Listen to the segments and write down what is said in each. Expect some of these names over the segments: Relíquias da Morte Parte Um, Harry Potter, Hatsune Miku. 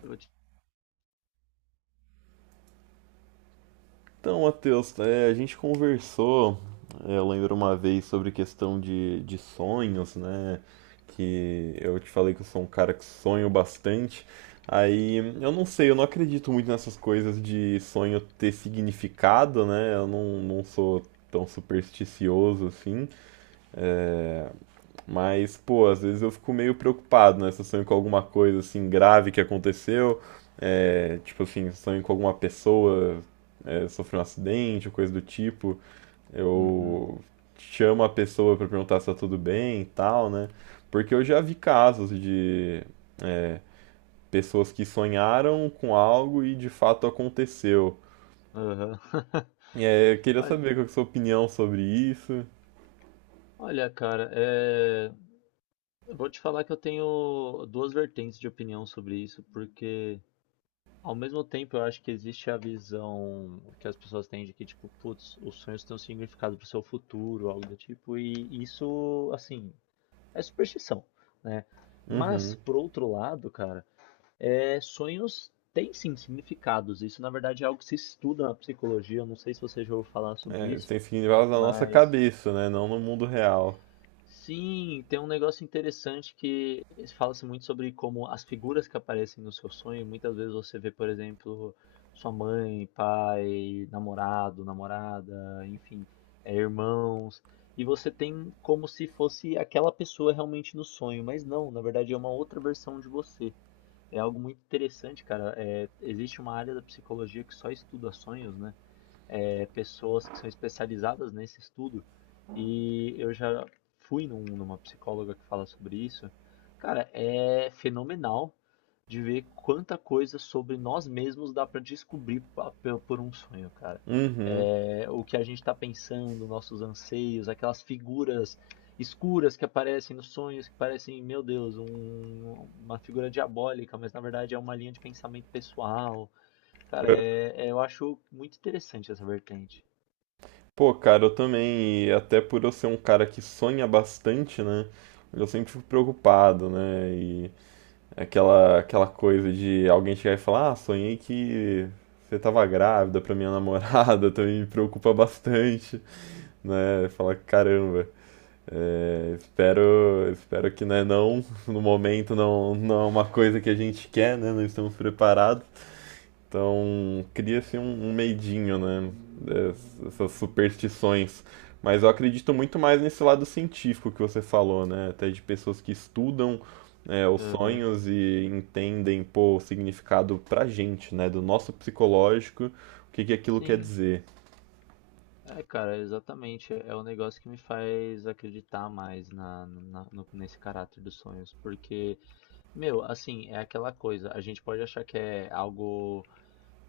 Eu vou te- Então, Matheus, a gente conversou, eu lembro uma vez sobre questão de sonhos, né? Que eu te falei que eu sou um cara que sonho bastante. Aí eu não sei, eu não acredito muito nessas coisas de sonho ter significado, né? Eu não sou tão supersticioso assim. é, mas, pô, às vezes eu fico meio preocupado, né? Se eu sonho com alguma coisa assim grave que aconteceu, é, tipo assim, sonho com alguma pessoa, sofreu um acidente ou coisa do tipo, Uhum. eu chamo a pessoa pra perguntar se tá tudo bem e tal, né? Porque eu já vi casos de é, pessoas que sonharam com algo e de fato aconteceu. Aham. E eu queria saber Olha, qual que é a sua opinião sobre isso. olha, cara, eu vou te falar que eu tenho duas vertentes de opinião sobre isso, porque ao mesmo tempo eu acho que existe a visão que as pessoas têm de que, tipo, putz, os sonhos têm um significado pro seu futuro, algo do tipo, e isso, assim, é superstição, né? Mas, Uhum. por outro lado, cara, sonhos têm sim significados. Isso, na verdade, é algo que se estuda na psicologia. Eu não sei se você já ouviu falar sobre É, isso, tem significados na nossa mas. cabeça, né? Não no mundo real. Sim, tem um negócio interessante que fala-se muito sobre como as figuras que aparecem no seu sonho, muitas vezes você vê, por exemplo, sua mãe, pai, namorado, namorada, enfim, irmãos, e você tem como se fosse aquela pessoa realmente no sonho, mas não, na verdade é uma outra versão de você. É algo muito interessante, cara. É, existe uma área da psicologia que só estuda sonhos, né? É, pessoas que são especializadas nesse estudo e eu já numa psicóloga que fala sobre isso. Cara, é fenomenal de ver quanta coisa sobre nós mesmos dá para descobrir por um sonho, cara. Uhum. É, o que a gente está pensando, nossos anseios, aquelas figuras escuras que aparecem nos sonhos, que parecem, meu Deus, uma figura diabólica, mas na verdade é uma linha de pensamento pessoal. Cara, É, eu acho muito interessante essa vertente. pô, cara, eu também, e até por eu ser um cara que sonha bastante, né? Eu sempre fico preocupado, né? E aquela coisa de alguém chegar e falar, ah, sonhei que você tava grávida pra minha namorada, também me preocupa bastante, né? Fala caramba, é, espero que, né, não, no momento não é uma coisa que a gente quer, né? Não estamos preparados. Então cria-se um medinho, né? Essas superstições. Mas eu acredito muito mais nesse lado científico que você falou, né? Até de pessoas que estudam os Aham. sonhos e entendem, pô, o significado pra gente, né? Do nosso psicológico, o que que aquilo quer Sim, dizer. é, cara, exatamente. É o negócio que me faz acreditar mais nesse caráter dos sonhos. Porque, meu, assim, é aquela coisa. A gente pode achar que é algo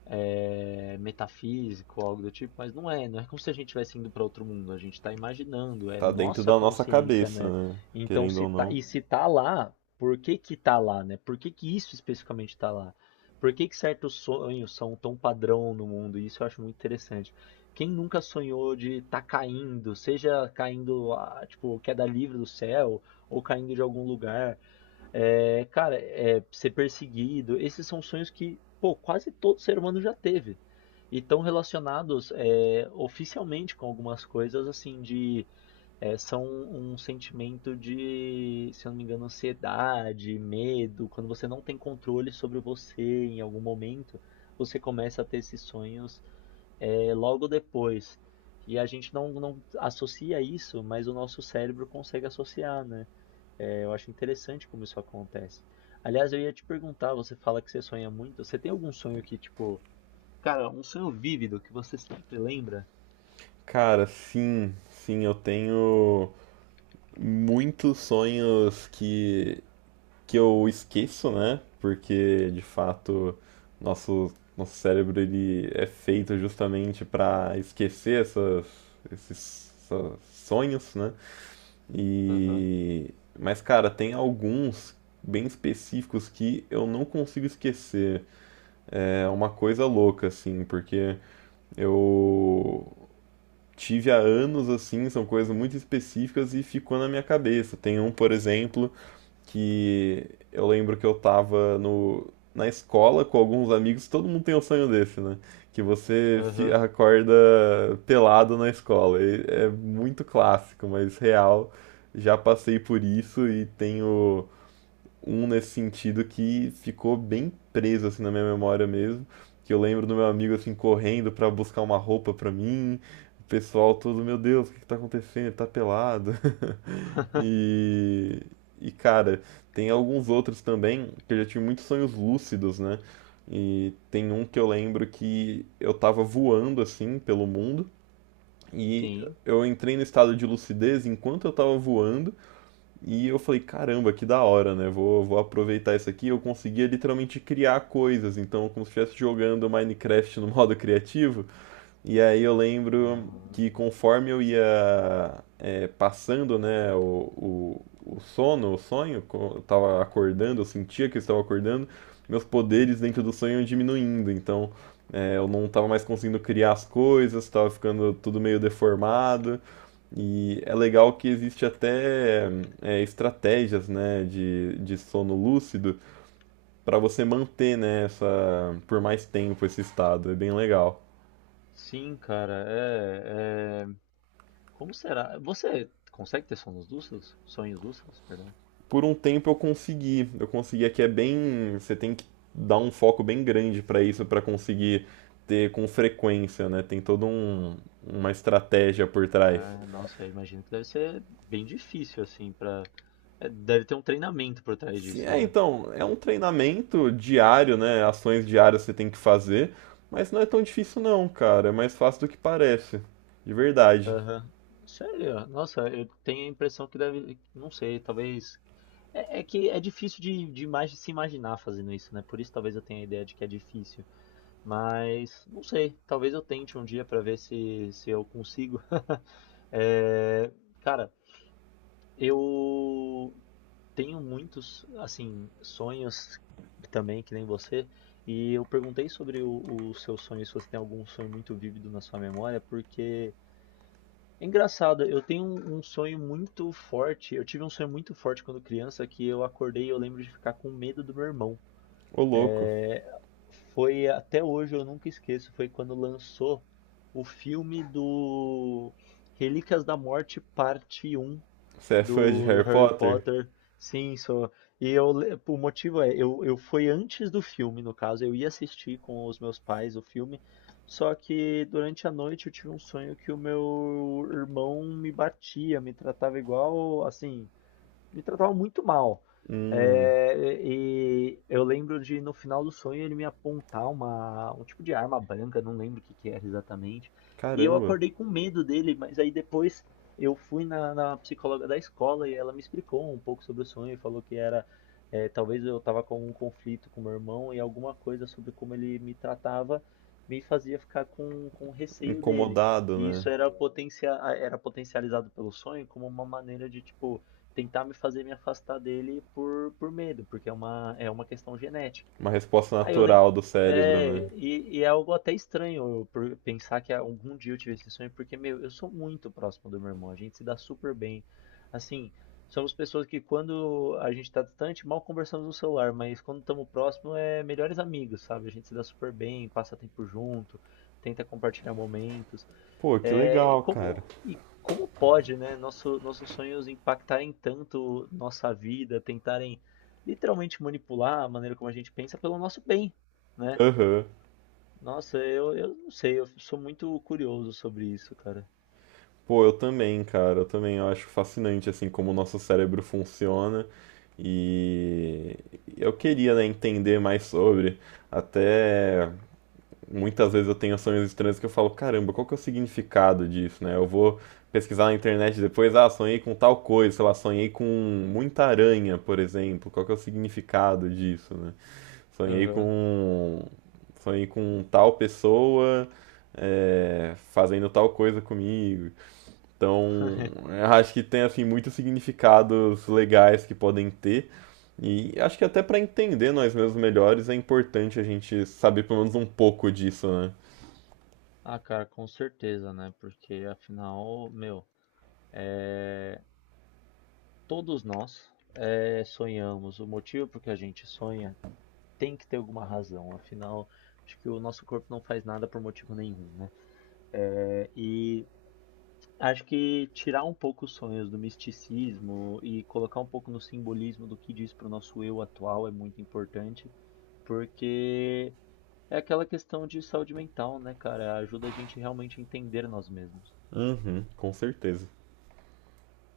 metafísico, algo do tipo, mas não é, não é como se a gente estivesse indo para outro mundo, a gente está imaginando, é Tá dentro nossa da nossa consciência, cabeça, né? né? Então, Querendo se ou tá, não. e se tá lá, por que que tá lá, né? Por que que isso especificamente tá lá? Por que que certos sonhos são tão padrão no mundo? Isso eu acho muito interessante. Quem nunca sonhou de estar caindo, seja caindo, ah, tipo, queda livre do céu, ou caindo de algum lugar, ser perseguido, esses são sonhos que, pô, quase todo ser humano já teve. E estão relacionados oficialmente com algumas coisas, são um sentimento de, se eu não me engano, ansiedade, medo. Quando você não tem controle sobre você em algum momento, você começa a ter esses sonhos logo depois. E a gente não associa isso, mas o nosso cérebro consegue associar, né? É, eu acho interessante como isso acontece. Aliás, eu ia te perguntar, você fala que você sonha muito. Você tem algum sonho que, tipo, cara, um sonho vívido que você sempre lembra? Cara, sim, eu tenho muitos sonhos que eu esqueço, né? Porque de fato nosso cérebro ele é feito justamente para esquecer essas, sonhos, né? Aham, E mas cara, tem alguns bem específicos que eu não consigo esquecer. É uma coisa louca assim, porque eu tive há anos assim, são coisas muito específicas e ficou na minha cabeça. Tem um, por exemplo, que eu lembro que eu tava no, na escola com alguns amigos, todo mundo tem um sonho desse, né? Que você aham, acorda pelado na escola. E é muito clássico, mas real. Já passei por isso e tenho um nesse sentido que ficou bem preso assim na minha memória mesmo, que eu lembro do meu amigo assim correndo pra buscar uma roupa pra mim, o pessoal todo, meu Deus, o que que tá acontecendo? Ele tá pelado. E e cara, tem alguns outros também que eu já tive muitos sonhos lúcidos, né? E tem um que eu lembro que eu tava voando assim pelo mundo e sim. eu entrei no estado de lucidez enquanto eu tava voando e eu falei, caramba, que da hora, né? Vou aproveitar isso aqui. Eu conseguia literalmente criar coisas, então, como se estivesse jogando Minecraft no modo criativo. E aí eu lembro que Ah, conforme eu ia é, passando, né, o sono, o sonho, eu tava acordando, eu sentia que eu estava acordando, meus poderes dentro do sonho iam diminuindo, então eu não tava mais conseguindo criar as coisas, tava ficando tudo meio deformado. E é legal que existe até estratégias, né, de sono lúcido para você manter, né, essa, por mais tempo esse estado. É bem legal. sim, cara, como será? Você consegue ter sonhos lúcidos? Sonhos lúcidos, perdão. Por um tempo eu consegui. Eu conseguia que é bem, você tem que dar um foco bem grande para isso para conseguir ter com frequência, né? Tem toda uma estratégia por trás. Ah, nossa, eu imagino que deve ser bem difícil, assim. Deve ter um treinamento por trás Sim, disso, é, né? então, é um treinamento diário, né? Ações diárias você tem que fazer, mas não é tão difícil não, cara. É mais fácil do que parece. De verdade. Aham. Sério? Nossa, eu tenho a impressão que deve. Não sei, talvez. É que é difícil de se imaginar fazendo isso, né? Por isso talvez eu tenha a ideia de que é difícil. Mas, não sei, talvez eu tente um dia pra ver se, se eu consigo. É, cara, eu tenho muitos, assim, sonhos também, que nem você. E eu perguntei sobre o seu sonho, se você tem algum sonho muito vívido na sua memória, porque. É engraçado, eu tenho um sonho muito forte. Eu tive um sonho muito forte quando criança que eu acordei e eu lembro de ficar com medo do meu irmão. Ô louco. É, Foi até hoje, eu nunca esqueço, foi quando lançou o filme do Relíquias da Morte Parte Um Você é fã de do, do Harry Harry Potter? Potter. Sim, só. E eu, o motivo é, eu fui antes do filme, no caso, eu ia assistir com os meus pais o filme, só que durante a noite eu tive um sonho que o meu irmão me batia, me tratava igual, assim, me tratava muito mal. Hum, É, e eu lembro de no final do sonho ele me apontar um tipo de arma branca, não lembro o que que era exatamente. E eu caramba. acordei com medo dele, mas aí depois eu fui na psicóloga da escola e ela me explicou um pouco sobre o sonho e falou que era talvez eu estava com um conflito com meu irmão e alguma coisa sobre como ele me tratava me fazia ficar com receio dele. Incomodado, E né? isso era potencializado pelo sonho como uma maneira de, tipo, tentar me fazer me afastar dele por medo, porque é uma questão genética. Uma resposta Aí eu lembro. natural do cérebro, né? E é algo até estranho eu por pensar que algum dia eu tive esse sonho, porque, meu, eu sou muito próximo do meu irmão, a gente se dá super bem. Assim, somos pessoas que quando a gente tá distante, mal conversamos no celular, mas quando estamos próximos é melhores amigos, sabe? A gente se dá super bem, passa tempo junto, tenta compartilhar momentos. Pô, que É, legal, cara. E como pode, né, nossos sonhos impactarem tanto nossa vida, tentarem literalmente manipular a maneira como a gente pensa pelo nosso bem, né? Aham. Nossa, eu não sei, eu sou muito curioso sobre isso, cara. Pô, eu também, cara. Eu também eu acho fascinante, assim, como o nosso cérebro funciona. E eu queria, né, entender mais sobre. Até muitas vezes eu tenho sonhos estranhos que eu falo, caramba, qual que é o significado disso, né? Eu vou pesquisar na internet depois, ah, sonhei com tal coisa, sei lá, sonhei com muita aranha, por exemplo. Qual que é o significado disso, né? Sonhei Aham. com. Sonhei com tal pessoa fazendo tal coisa comigo. Então, eu acho que tem assim muitos significados legais que podem ter. E acho que até para entender nós mesmos melhores é importante a gente saber pelo menos um pouco disso, né? Ah, cara, com certeza, né? Porque afinal, meu, é, todos nós sonhamos. O motivo por que a gente sonha tem que ter alguma razão. Afinal, acho que o nosso corpo não faz nada por motivo nenhum, né? Acho que tirar um pouco os sonhos do misticismo e colocar um pouco no simbolismo do que diz para o nosso eu atual é muito importante, porque é aquela questão de saúde mental, né, cara? Ajuda a gente realmente a entender nós mesmos. Uhum, com certeza.